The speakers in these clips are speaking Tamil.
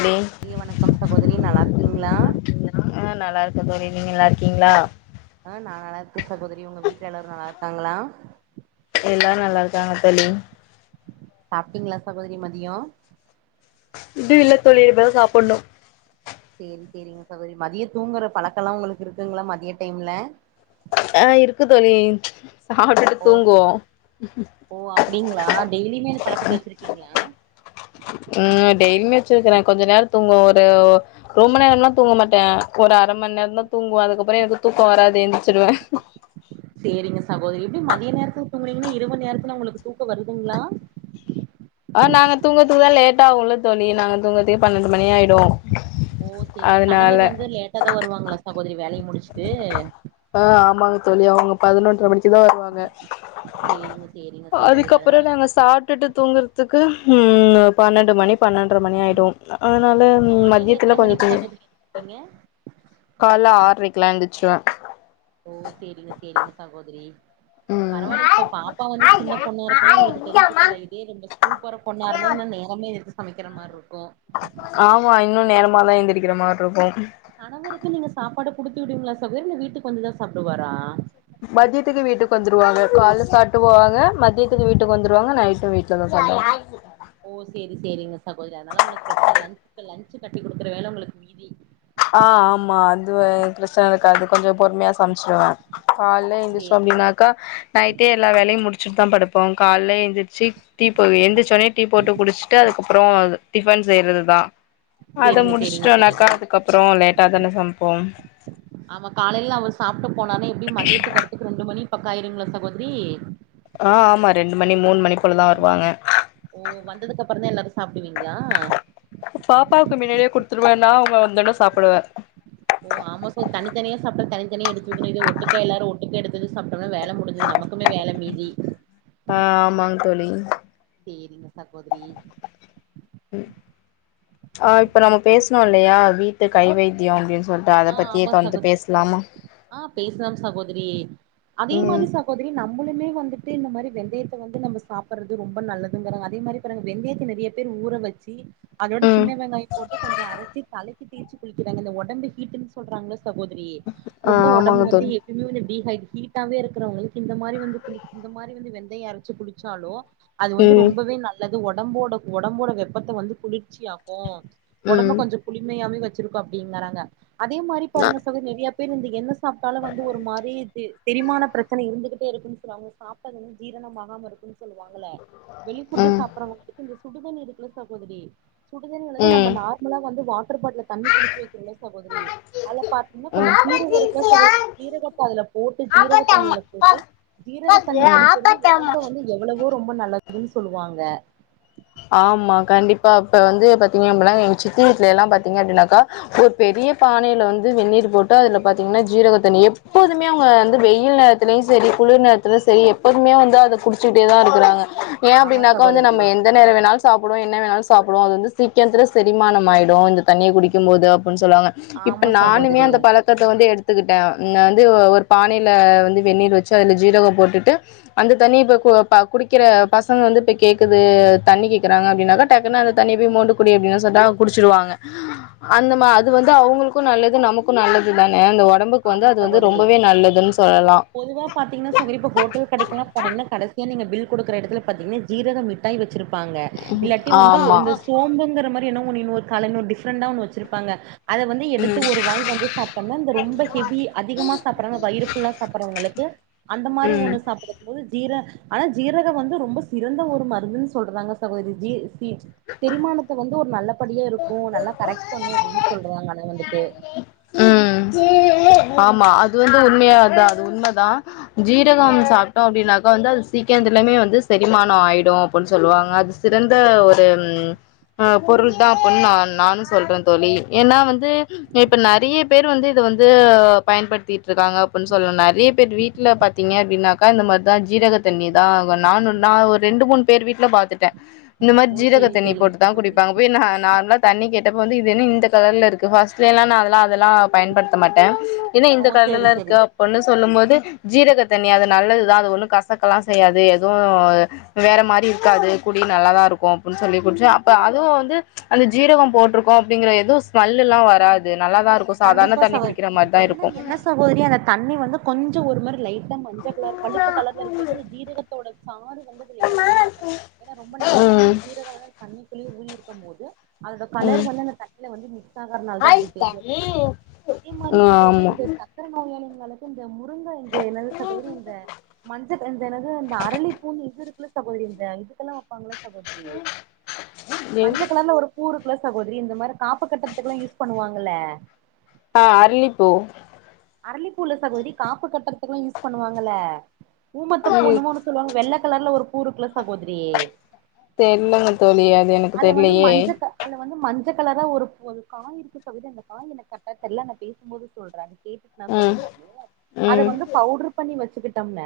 அப்டி ரிய வணக்கம் சகோதரி நல்லாருக்கீங்ளா ஆ நல்லாருக்க தோழி நீங்க நல்லாருக்கீங்ளா ஆ நா நல்லாருக்கே சகோதரி உங்க வீட்ல எல்லாரு நல்லாருக்காங்ளா எல்லாரு நல்லாருக்காங்க தோழி சாப்டீங்ளா சகோதரி மதியோ இன்னு இல்ல தோழி இப்பதா சாப்புட்னு சேரி சேரிங்க சகோதரி மதியோ தூங்குற பழக்கல்லா உங்களுக்கு இருக்குங்ளா மதியோ டைம்ல ஆ இருக்கு தோழி சாப்ட்டுட்டு ஓ தூங்குவோ ஓ அப்டிங்ளா டெய்லியுமே இந்த பழக்கத்த வெச்சிருக்கீங்ளா ம் டெய்லிமே வெச்சுயிருக்குற கொஞ்ச நேரத் துங்குவோ ஒரு ஒ ரொம்ப நேரல்லா தூங்க மாட்டே ஒரு அரமண் நேரந்தா தூங்குவ அதுக்கப்றோ எனக்கு தூக்கொ வராது எந்திச்சிருவ சேரிங்க சகோதரி எப்டி மதிய நேரத்ல தூங்குறீங்ன இரவு நேரத்துல உங்களுக்கு தூக்கொ வருதுங்ளா ஆ நாங்க தூங்கத்துக்கு தா லேட் ஆவுல தோழி நாங்க தூங்கத்திக்கே பன்னெண்டு மணி ஆய்டு ஓ சேரிங் கணவர் வந்து லேட்டாதா வருவாங்ளா ஆ ஆமாங்க தோழி அவங்க பதினொன்ற மணிக்குதா வருவாங்க சேரிங்க சேரிங்க சகோதரி அதனால விட்டுட்டு தூங்றதுக்கு உம் பன்னெண்டு மணி பன்னெண்ற மணி ஆய்டோ அதனால மத்யத்ல கொஞ்ச தூங் எங்க கால்ல ஆர்ரைக்லா எந்துச்சுவ ஓ சேரிங்க சேரிங்க சகோதரி ம் பரவால்ல இப்ப பாப்பா வந்து சின்ன பொண்ணா இருக்குல்ல உங்களுக்கு தெரிஞ்சிக்கில்ல இதே ரொம்ப ஸ்கூல் போற பொண்ணா இருந்தா இன்னு நேரமே எந் சமைக்கிற மார்ருக்கொ ஆமா இன்னு நேரமாதா எந்திரக்கிற மார்ருக்கொ கணவருக்கு நீங்க சாப்பாடு குடுத்துவிடுவிங்ளா சகோதரி இல்ல வீட்டுக்கு வந்துதா சாப்டுவாரா மத்தியத்துக்கு வீட்டுக்கு வந்துர்வாங்க கால்ல சாப்ட்டு போவாக மத்தியத்துக்கு வீட்டுக்கு வந்துருவாங்க நைட்டு வீட் செல்லோ செல்லோ ஓ சேரி சேரிங்க சகோதரி அதனால உங்ளுக் பிரச்சன லன்ச் லன்ச்சு கட்டி குடுக்ற வேல உங்களுக்கு மீதி ஆ ஆமா அது வ பிரச்ன இருக்காது கொஞ்ச பொறுமையா சமைச்சிருவ கால்ல எந்திச்சோ சேரி அப் இனக்கா நைட்டே எல்லா வேலயு முடிச்சிட் தா படுப்போ கால்ல எந்தி ச்சி டீ போ எந்திரச்சோனே டீ போட்டு குடிச்சிட்டு அதுக்கப்றோ டிஃபன் செய்றதுதா அத சேரிங்க சேரிங்க முடிச்ட்டோனாக்கா சகோதரி அதுக்கப்றோ லேட்டா தானே சமைப்போ ஆமா காலைல அவ சாப்ட்டு போனானே எப்டி மதியத்துக் வர் க்கு ரெண்டு மணி பக்க ஆய்டுங்ளா சகோத்ரி ஆ ஆமா ரெண்டு மணி மூண் மணி போல தா வருவாக ஓ வந்ததுக்கப்றோ தா எல்லாரு சாப்டுவீங்ளா பாப்பாவுக்கு மின்னாடியே குடுத்துருவ நா அவங்க வந்தோனே சாப்புடுவ ஓ ஆமா சொ தனி தனியா சாப்டா தனி தனியா எடுத்து வெக்கனு இத ஒட்டுக்க எல்லாரு ஒட்டுக்க எடுத்வெச் சாப்ட்டோனா வேல மு முஞ்சது நமக்குமே வேல மீதி ஆ ஆமாங்க தோழி சேரிங்க சகோதிரி ம் ஆ இப்ப நம்ம பேசணோ இல்லையா வீ ட்டு கை ஆ வைத்தியோ அப்டின்னு சொல்ட்டு அத ஆ பத்தியே ஆமா இப்போ சகோதரி வந்து பேசலாமா ஆ பேசுலாம் சகோதரி அதே ம் மாரி சகோதரி நம்மளுமே வந்துட்டு இந்த மாரி வெந்தயத்த வந்து நம்ம சாப்படறது ரொம்ப நல்லதுங்க அதே மாரி வெந்தயத்த நிறைய பேர் ஊற வச்சு அதோட ம் சின்ன வெங்காயம் போட்டு கொஞ்ச அரச்சி தலை க்கி தேச்சு குளிக்கறாங்க இந்த ஒடம்பு ஹீடன்னு சொல்றாங்கள சகோதரி ஆ ரொம்ப ஒடம்பு ஆமாங்க வந்து தோழி ஹிமினுட்டி ஹ ஹீட்டாவே ருக்கறவளுக்கு இந்த மாரி வந்து கு இந்த மாரி வந்து வெந்தயம் அரச்சு குடிச்ச லு அது வந்து ம் ரொம்பவே நல்லது ஒடம்போட ஒடம்போட வெப்பத்த வந்து குளிர்ச்சியாக்கு ஒடம்ப ம் கொஞ்ச குளிமையாமே வச்சிருக்க அப்டிங்கறாங்க அதே மாரி நா பாருங்க சகோ நெறைய பேர் இந்த எண்ண சாப்ட்டாலு வந்து ஒரு மாரி இது செரிமான பிரச்சன இருந்துகிட்டே இருக்குன்னு சொல்லுவாங்க சாப்ட்டதுன்னு ஜீரணம்மாகாம இருக்குன்னு சொல்லுவாங்கள வெளி ஃபுட்டு் ம் சாப்பறவங்களுக்கு இந்த சுடுதண்ணி இருக்கில சகோதிரி சுடுதண்ணிலதா நம்ம ம் நார்மலா வந்து வாட்டர் பாட்டில தண்ணி புடிச்சு வைக்றோல சகோதரி அதல பாத்தீங்ன்னா ம் கொஞ்சம் ஜீரகோ இருக்கில்ல சகோதரி ஜீரகத்த அதல போட்டு ஜீரக தண்ணியில போட்டு ஜீரக தண்ணி குடிக்கறது ஒடம்ப வந்து எவ்வளவோ ரொம்ப நல்லதுன்னு சொல்லுவாங்க ஆமா கண்டிப்பா ப்ப வந்து பாத்தீங்க அப்பனா எங்க சித்தி வீட்ல எல்லா பாத்தீங்க அப்டின்னாக்கா ஒரு பெரிய பானையில வந்து வெந்நீர் போட்டு அதுல பாத்தீங்ன்னா ஜீரகத்தண்ணி எப்போதுமே அவங்க வந்து வெயில லையு செரி குளிர் நேரத்துல செரி எப்போதுமே வந்து அத குடிச்சுக்ட்டே தா இருக்கறாங்க ஏ ஆமா அப்டின்னாகா வந்து சகோதரி நம்ம எ ந்த நேர வேணாலு சாப்புடுவோ என்ன வேணாலும்சாப்புடுவோ அது வந்து சீக்கரத்தில செரிமானம் ஆகிடு இந்த தண்ணிய குடிக்கும் போது அப்பன் சொல்லுவாங்க இப்ப ஆமா நானுமே சகோதரி அந்த பழத் க்கத்த வந்து எடுத்துக்கிட்டே நா வந்து ஒரு பானையில் வந்து வெந்நீர் வச்சு அதுல ஜீரகம் போட்டுட்டு அந்த தண்ணி இப்ப கு குடிக்கிற பசங்க வந்து இப்ப கேக்குது தண்ணி கேக்குறாங்க அப்பின்னாக்கா டக்குன்ன அந்த தண்ணி போய் மோண்டு குடி அப்டின்னு சோன்னா குடிச்சுருவாங்க அந்த மா அது வந்து அவங்ளுக்கு நல்லது நமக்கு நல்லது தானே அந்த ஒ டம்புக் வந்து ஆமா அது வந்து சகோதரி ரொம்பவே நல்லதுன்னு சொல்லலா பொதுவா பாத்தீங்ன்னா சோ இப்ப ஹோட்டல் கடைக்கெல்லா போனங்ன்னா கடசீய நீங்க பில் குடுக்கற எடத்துல பாத்தீங்ன்னா ஜீரக மி டாயி வெச்சுருப்பாங்க இல்லாட்டி வந்து ஆமா இந்த சோம்பங்கற மாரி என்னமோ கலனு டிஃப்ரண்டா ஒன்னு வெச்சிருப்பாங்க அத வந்து எடுத்து ஒரு வாய் வந்து சாப்ட்டம்னா இந்த ரொம்ப ஹவி அதிகமா சாப்பட்றாங்க வயிரு ஃபுல்லா சாப்பறவங்களுக்கு அந்த மாரி ஒண்ண ம் சாப்பற போது ஜீர ஆனா ஜீரக வந்து ரொம்ப சிறந்த ஒரு மருந்துன் சொல்றாங்க சகோதரி ஜீ தி தெரிமானத்த வந்து ஒரு நல்லபடியா இருக்கு நல்லா கரெக்ட் னோ அப்டின் சொல்றாங்க அத வந்துட்டு ம் ஆமா அது வந்து உண்மையாதா அது உண்மதா ஆ ஜீரகம் சாப்ட்டோ அப்டின்னாக்கா வந்து அது சீக்கத்துலயுமே வந்து செரிமானோ ஆயிடு [inaudible] சொல்லுவாங்க அது சிறந்த ஒரு ம் ஆ பொருள் தா அப்பன்னு நா நானு சொல்றே தோழி ஏன்னா வந்து இப்ப நறைய பேர் வந் வந்து இத வந்து அ பயன்பட்த்திட்ருக்காங்க அப்பன் சொல்ல நறைய பேர் வீட்ல பாத்தீங்க அப்டின்னா அக்கா இந்த மாரிதா ஜீரக தண்ணி தாங்கு நானு நா ஒரெண்டு மூணு பேர் வீட்ல பாத்துட்டே இந்த மாரி ஓ ஜீரக சேரி தண்ணி சேரிங்க போட்டுதா சகோதரி குடிப்பாங் போய் நா நார்மலா தண்ணி கேட்டப்ப வந்து இதுன்னு இந்த கலர்ல இருக்கு பர்ஸ்ட்லலா நா அதெல்லா அதெல்லா பயன்படுத்த மாட்டே என்ன இந்த ஓ சேரி கர்லல்ல சேரி இருக்க அப் ஒண்ணு சொல்லும் போது ஜீரக தண்ணி அது நல்லதுதா அது ஒண்ணு கசக்கல்லா செய்யாது எது வேற மாரி இருக்காது குடி நல்லாதாருக்கு அப்பன் சொல்லி குச்சே அப்ப அதுவு வந்து அந்த ஜீரகம் போட்ருக்கோ அப்டிங்கற எதுவு ஸ்மெல்லெல்லா வராது நல்லாதாருக் இப்ப சாதார்ன தண்ணி குடிக்கற மாரிதா இருக்கு ஓரிய அந்த தண்ணி வந்து கொஞ்ச ஒரு மாரி லைட்டா மஞ்ச கலர் கருப்பு கலர்ல இருக்கு ஏன்னா இந்த ஜீரகத்தோட சாரு வந்து இதுல எறங்குமா ஏன்னா ரொம்ப நேர வந்து ம் இந்த ஜீரகம் வந்து தண்ணிக்குள்ளயே ஊறி இருக்கும் போது அதோட கலர் ம் வந்து அந்த தண்ணியில வந்து மிக்ஸ் ஆகறதுனால தா அப்பிடி தெரியு அதே மாதிரி சகோதரி ஆமா இந்த சக்கர நோயாளிங்ளுக்கு இந்த மு ங்க இந்த என்னாது சகோதரி இந்த மஞ்ச க என்னது இந்த அரளி பூன்னு இது இல்ல சகோதரி இந்த இதுக்கெல்லா வப்பாங்கள சகோதரி மஞ்சக் கலர்ல ஒரு ஊருக்குள்ள சகோதரி இந்த மாரி காப்ப கட்றத்துக்கெல்லா யூஸ் பண்ணுவாங்கல்ல ஆ அரலிப்பூ அரளிப்பூ இல்ல சகோதரி காப்பு கட்டுறதுக்குல்லா யூஸ் பண்ணுவாங்கல ஊமத்தப்பூ எனமோஸ் சொல்லுவாங்க வெள்ள கலர்ல ஒரு பூ இருக்குல்ல சகோதரி தெரிலங்க தோழி அது எனக்கு தெரிலையே அது வந்த மஞ்ச கலரா ஒரு பூ அது காய இருக்கு சகோதரி அந்த ஆ எனக்கு தெரில நா பேசும்போது சொல்ற அத கேட்டுட் ந சொல்றே ம் நானு அத ம் வந்து பவுட்ரு பண்ணி வச்சுக்கிட்டோம்ன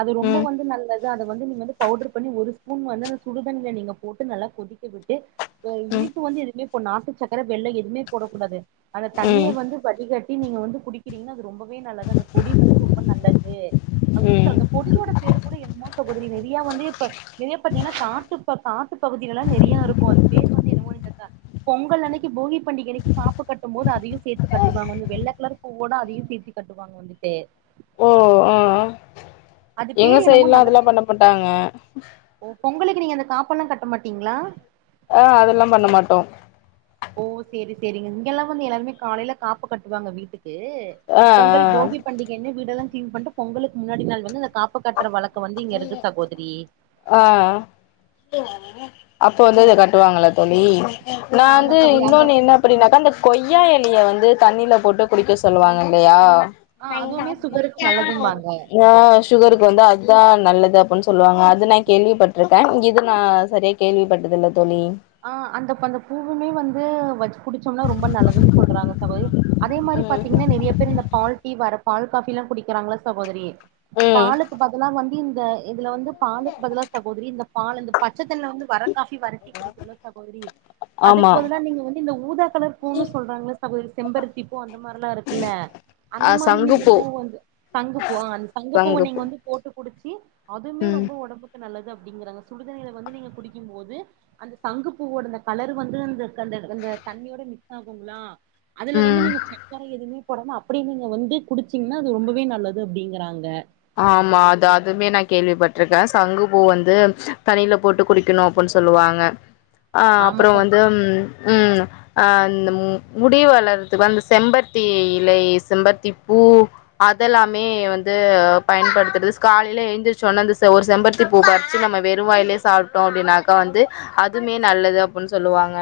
அது ரொம்ப ம் வந்து நல்லது இல்ல அத வந்து நீங்க வந்து பவுட்ரு பண்ணி ஒரு ஸ்பூன் வந்து அந்த சுடுதண்ணில நீங்க போட்டு நல்லா கொதிக்க விட்டு ம் இனிப்பு வந்து எதுவுமே போ நாட்டு சக்கர வெள்ளொ எதுவுமே போடக் கூடாது அந்த தண்ணிய ம் வந்து வடிகட் டி நீங்க வந்து குடிக்கிறீங்கன்னா அது ரொம்பவே நல்லது அந்த பொடி வந்து ரொம்ப நல்லது அப்டின்னு ம் சார் அந்த பொடியோட பேரு கூட என்னமோ சகோதரி நிறையா வந்து இப்ப நிறைய பாத்தீங்கன்னா காட்டு காட்டு பகுதிலலா நிறையா இருக்கு அது பேர் வந்து என்னவோ க பொங்கல் அன்னைக்கு போகி பண்டிகை அன்னைக்கு காப்பு கட்டும் போது அதையு சேத்து கட்டுவாங்க அந்த வெள்ள கலர் போட அதையு சேத்தி கட்டுவாங்க வந்துட்டு ஓ ஆ அது எங்க பேர் என்னமோ சைடுல்லா நல்ல அதெல்லா பேர் பண்ணப்பட்டாங்க ஓ பொங்கலுக்கு நீங்க அந்த காப்பெல்லா கட்ட மாட்டீங்களா ஆ அதெல்லா பண்ண மாட்டோ ஓ சரி சரிங்க இங்கெல்லாமவந்து எல்லாருமே காலையில காப்பு கட்டுவாங்க வீட்டுக்கு ஆ ஆ பொங்கல் போகி பண்டிகை என்ன வீடெல்லா கிளீன் பண்ணிட்டு பொங்கலுக்கு முன்னாடி நாள் வந்து அந்த காப்பு கட்டுற வழக்க வந்து இங்க இருக்கு சகோதரி ஆ அப்போ வந்து அத கட்டுவாங்களா தோழி ஆ நா ஆமா வந்து சகோதரி அந்த இன்னொன்னு என்னாப் அப்படின்னாக்கா அந்த கொய்யா எலைய வந்து தண்ணில போட்டு குடிக்க சொல்லுவாங்க இல்லையா ஆ அதுவுமே சுகருக்கு நல்லதும்பாங்க [unintelligible] ஆ சுகருக்கு வந்து அத்தா நல்லது அப்டின்னு சொல்லுவாங்க அது நா கேள்விப்பட்டிருக்கே இது நா சரியா கேள்வி பட்டதில்ல தோழி ஆ அந்த அந்த பூவுமே வந்து வெச்சு குடிச்சோம்னா ரொம்ப நல்லதுன்னு சொல்றாங்க சகோதரி அதே மாரி ம் பாத்தீங்கன்னா நெறைய பேர் இந்த பால் டீ வர பால் காபி எல்லா குடிக்கிறாங்களா சகோதரி ம் பாலுக்கு பதிலா வந்து இந்த இதுல வந்து பாலுக்கு பதிலா சகோதரி இந்த பால் இந்த பச்ச தண்ணில வந்து வர காஃபி வர டீ இல்ல சகோதரி அதுக்கு ஆமா பதிலா நீங்க வந்து இந்த ஊதா கலர் பூன்னு சொல்றாங்கள சகோதரி செம்பருத்தி பூ அந்த மாரி எல்லா இருக்குல அந்த அ மாரி நீங்க சங்குப்பூ பூ வந்து சங்குப்பூ ஆ அந்த சங்குப்பூவை நீங்க சங்குப்பூ வந்து போட்டு குடிச்சு அதுமே ம் ரொம்ப ஒடம்புக்கு நல்லது அப்டிங்கறாங்க சுடுதண்ணில வந்து நீங்க குடிக்கும் போது அந்த சங்கு பூவோட அந்த கலர் வந்து அந்த அந்த தண்ணியோட மிக்ஸ் ஆகுங்ளா அதுல வந்து ம் நீங்க சக்கர எதுமே போடம அப்டியே நீங்க வந்து குடிச்சீங்கன்னா அது ரொம்பவே நல்லது அப்டிங்கறாங்க ஆமா அது அதுமே நா கேள்விப்பட்டிருக்கே சங்குப்பூ வந்து தண்ணியில போட்டு குடிக்கணு அப்டின்னு சொல்லுவாங்க ஆ ஆமா அப்றோ ச வந்து ம் ஆ அந்த முடி வளறதுக்கு அந்த செம்பருத்தி இலை செம்பருத்தி பூ அதெல்லாமே வந்து பயன்படுத்துறது காலையில் எழுந்திரிசிச்சோ ஒடனே அந்த செ ஒரு செம்பருத்தி பூ பறிச்சு நம்ம வெரும் வாயிலே சாப்பிட்டோ அப்டினாக்கா வந்து அதுமே நல்லது அப்டின்னு சொல்லுவாங்க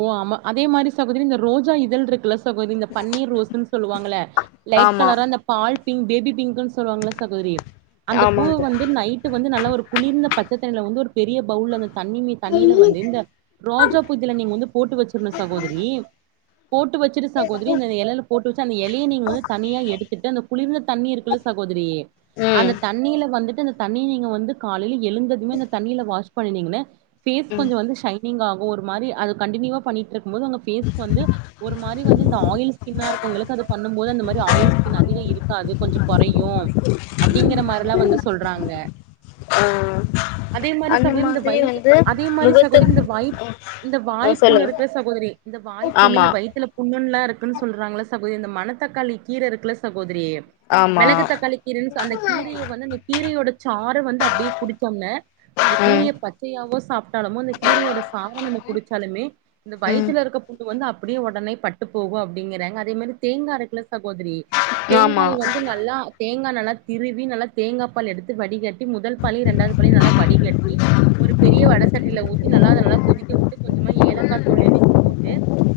ஓ ஆமா அதே மாரி சகோதரி இந்த ரோஜா இதழ் இருக்குல்ல சகோதரி இந்த பன்னீர் ரோஸ்ன்னு சொல்லுவாங்கள லைட் ஆமா கலரா இந்த பால் பிங்க் பேபி பிங்க்ன்னு சொல்லுவாங்களா சகோதரி அந்த பூவ ஆமாங்க வந்து நைட்டு வந்து நல்ல ஒரு குளிர்ந்த பச்ச தண்ணில வந்து ஒரு பெரிய பவுல் அந்த தண்ணி மே தண்ணில வந்து இந்த ரோஜா பூ இதழ நீங்க வந்து போட்டு வெச்சிரனு சகோதரி போட்டு வெச்சுட்டு சகோதரி இந்த இலைல போட்டு வெச்சு அந்த எலைய நீங்க வந்து தனியா எடுத்துட்டு அந்த பூ குளிர்ந்த தண்ணி இருக்குல்ல சகோதரி அந்த ம் தண்ணில வந்துட்டு அந்த தண்ணி நீங்க வந்து காலில எழுந்ததுமே அந்த தண்ணில வாஷ் பண்ணீங்கன்னா ஃபேஸ் ம் கொஞ்சோ வந்து சைனிங் ஆகு ஒரு மாரி அது கண்டினியூவா பண்ணிட்டு இருக்கும் போது உங்க ஃபேஸ் வந்து ஒரு மாரி வந்து ஆயில் ஸ்கின்னா இருக் வங்களுக்கு அது பண்ணும் போது அந்த மாரி ஆயில் ஸ்கின் அதிக இருக்காது கொஞ்சோ கொறையு அப்டிங்கற மாரில்லா வந்து சொல்றாங்க ஆ அதே மாரி அந்த சகோதரி இந்த மாதிரி வைய் வந்து அதே மாரி சகோதரி முகத்துக் இந்த வைய் இந்த ஆ வாய்ப்புண்ணு சொல்லுங்க இருக்குல்ல சகோதரி இந்த வாய்ப்புண்ணு ஆமா இந்த வயித்துல புண்ணுன்னுல்லா இருக்குன்னு சொல்றாங்கள சகோதரி இந்த மணத்தக்காளி கீர இருக்குல சகோதரி ஆமா மெளகு தக்காளி கீரன்னு அந்த கீரையை வந்து இந்த கீரையோட சாறு வந்து அப்டியே குடிச்சம்னே அந்த ம் கீரைய பச்சையாவோ சாப்ட்டாலுமோ அந்த கீரையோட சார நம்ம குடிச்சாலுமே இந்த ம் வயித்துல இருக்க புண்ணு வந்து அப்டியே ஒடனே பட்டு போகு அப்டிங்கிறாங்க அதே மாரி தேங்கா இருக்குல்ல சகோதரி ஆமா தேங்காய வந்து நல்லா தேங்கா நல்லா திருவி நல்லா தேங்கா பால் எடுத்து வடிகட்டி முதல் பாலையு ரெண்டாவது பாலையு நல்லா வடிகட்டி ஒரு பெரிய வட சட்டில ஊத்தி நல்லா அத நல்லா கொதிக்க வுட்டு கொஞ்சமா ஏலக்காய் தூள் இடிச்சு போட்டு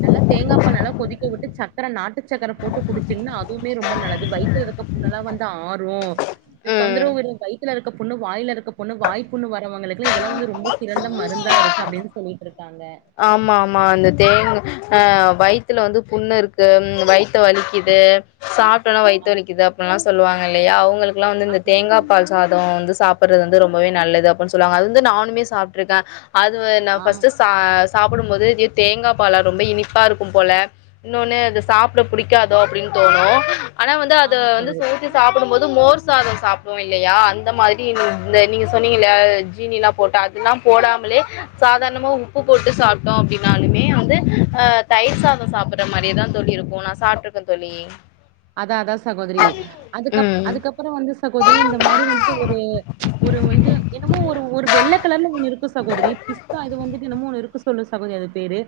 நல்லா தேங்கா பால் நல்லா கொதிக்க வுட்டு சக்கர நாட்டு சக்கர போட்டு குடிச்சிங்கன்னா அ அதுவுமே ரொம்ப நல்லது வயித்துல இருக்குற புண்ணெல்லா வந்து ஆரு ம் தொந்தரவு இருந்த வயித் துல இருக்க புண்ணு வாயில இருக்க புண்ணு வாய்ப் புண்ணு வரவங்களுக்கு இதெல்லா வந்து ரொம்ப சிறந்த மருந்தா இருக்கு அப்டின்னு சொல்லிட்டு இருக் காங்க ஆமாம்மா அந்த தேங்கா ஆ வயித்துல வந்து புண்ணு இருக்கு வயித்து வலிக்கிது சாப்டவுனே ஆ வய்த்து வலிக்குது அப்டின்னுல்லா சொல்லுவாங்க இல்லையா அவங்களுக்கெல்லா வந்து இந்த ஆமா தேங்கா சகோ பால் சாதோ வந்து சாப்றது வந்து ரொம்பவே நல்லது அப்படினு சொல்லுவாங்க அது வந்து நானுமே சாப்ட்டுருக்கே அது வ நா ஆமா ஃபர்ஸ்ட்டு சா சாப்டும்போது தேங்கா பாலா ரொம்ப இனிப்பா இருக்கும் போல இன்னொன்னு அத சாப்ட புடிக்காதோ அப்டின்னு தோணு ஆனா வந்து அத ஆமா வந்து சகோதரி ஊத்தி சாப் பிடும் போது மோர் சாதம் சாப்டுவோ இல்லையா அந்த மாதிரி நீங் இந்த நீங்க சொன்னீங்க இல்லையா ஜீனி எல்லா போட்டா எல்லாம் போடாமலே சாதாரணமா உப்புப் போட்டு சாப்ட்டோ அப்டின்னாலுமே வந்து அ தயிர் சாதம் சாப்டற மாரியேதா தோழி இருக்கு நா சாப்ட்டுருக்கே தோழி இங் அதா அதா சகோதரி அதுக்கப் அதுக்கப்றோ வந்து சகோதரி இந்த மாதிரி வந்துட்டு ஒரு ஒரு வந்து என்னமோ ஒரு ஒரு வெள்ள கலர்ல ஒண்ணு இருக்கு சகோதரி பிஸ்தா இது வந்துட்டு என்னமோ ஒண்ணு இருக்கு [unintelligible] சொல்லு சகோதரி அது பேரு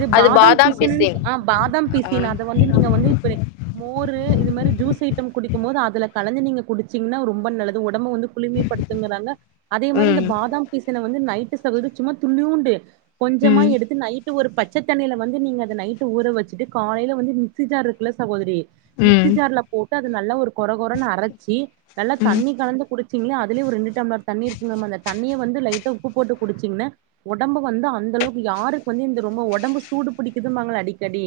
இது அது பாதாம் பிசினு பிசின் ஆ பாதாம் பிசின் ம் அத வந்து நீங்க வந்து [unintelligible] மோரு இது மாதிரி ஜூஸ் ஐட்டம் குடிக்கும் போது அதுல கலந்து நீங்க குடிச்சீங்கன்னா ரொம்ப நல்லது உடம்பு வந்து குளிமைப்படுத்துங்கிறாங்க அதே மாதிரி இந்த ம் பாதாம் பீசின வந்து நைட்டு சகோதரி சும்மா துள்ளியுண்டு கொஞ்சமா ம் எடுத்து நை ட்டு ஒரு பச்ச தண்ணில வந்து நீங்க அத நைட்டு ஊற வச்சுட்டு காலையில வந்து மிக்ஸி ஜார் இருக்குல சகோதரி மிக்ஸி ம் ஜார்லப் போட்டு அது நல்லா ஒரு கொற கொறன்னு அரைச்சி நல்லா தண்ணி ம் கலந்து குடிச்சீங்களா அதுலய ஒரு ரெண் டு டம்பளர் தண்ணி இருக்குகமா அந்த தண்ணிய வந்து லைட்டா உப்பு போட்டு குடிச்சிங்கன்னா உடம்பு வந்து அந்த அளவுக்கு யாருக்கு வந்து இந்த ரொம்ப உடம்பு சூடு பிடிக்குதுன்பாங்ள அடிக் கடி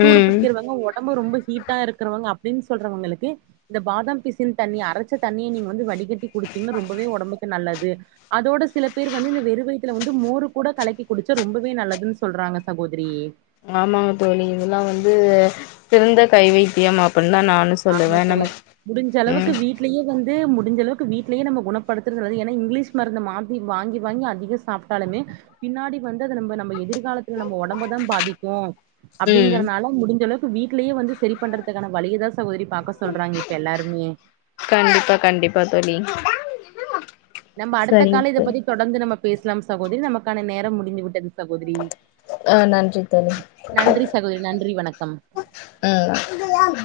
சூடு ம் பிடிக்கிறவங்க உடம்பு ரொம்ப ஹீட் டா இருக்கிறவங்க அப்டின்னு சொல்றவங்களுக்கு இந்த பாதாம் பிசின் தண்ணிய அரைச்ச தண்ணிய நீங்க வந்து வடி கேட்டி குடுத்தீங்கன்னா ரொம்பவே உடம்புக்கு நல்லது அதோட சில பேர் வந்து இந்த வெறு வயத்துல வந்து மோரு கூட கலக்கி குடிச்சா ரொம்பவே நல்லதுன்னு சொல்றாங்க சகோதரி ஆமாங்க தோழி இதெல்லா வந்து சிறந்த கை வைத்தியம் அப்டின்னு தா நானு ஆமா சகோதரி முடிஞ்சளவுக்கு வீட் லேயே வந்து முடிஞ்சளவுக்கு வீட்லேயே நம்ம குணப்படுத்துற அல்லது ஏனா இங்கிலீஷ் மருந்த மாத்தி வாங்கி வாங்கி அதிக சாப் ட்டாலுமே பின்னாடி வந்து அது நம்ம நம்ம எதிர்காலத்தில நம்ம உடம் ம்பதா பாதிக்கு ம் அப்டிங்கிறனால முடிஞ்ச அளவுக்கு வீட்லயே வந்து செரி பண்றதுக்கான வழியதா சகோதரி பாக்க சொல்றாங்க இப்ப எல்லாருமே கண்டிப்பா கண்டிப்பா தோழி நம்ம அடுத்த சரிங்க கால்ல இத தோழி பத்தி தொடர்ந்து நம்ம பேஸ்லா சகோதரி நமக்கான நேர முடிந்துவிட்டது சகோதரி ஆ நன்றி தோழி நன்றி சகோதரி நன்றி வணக்கம் ம்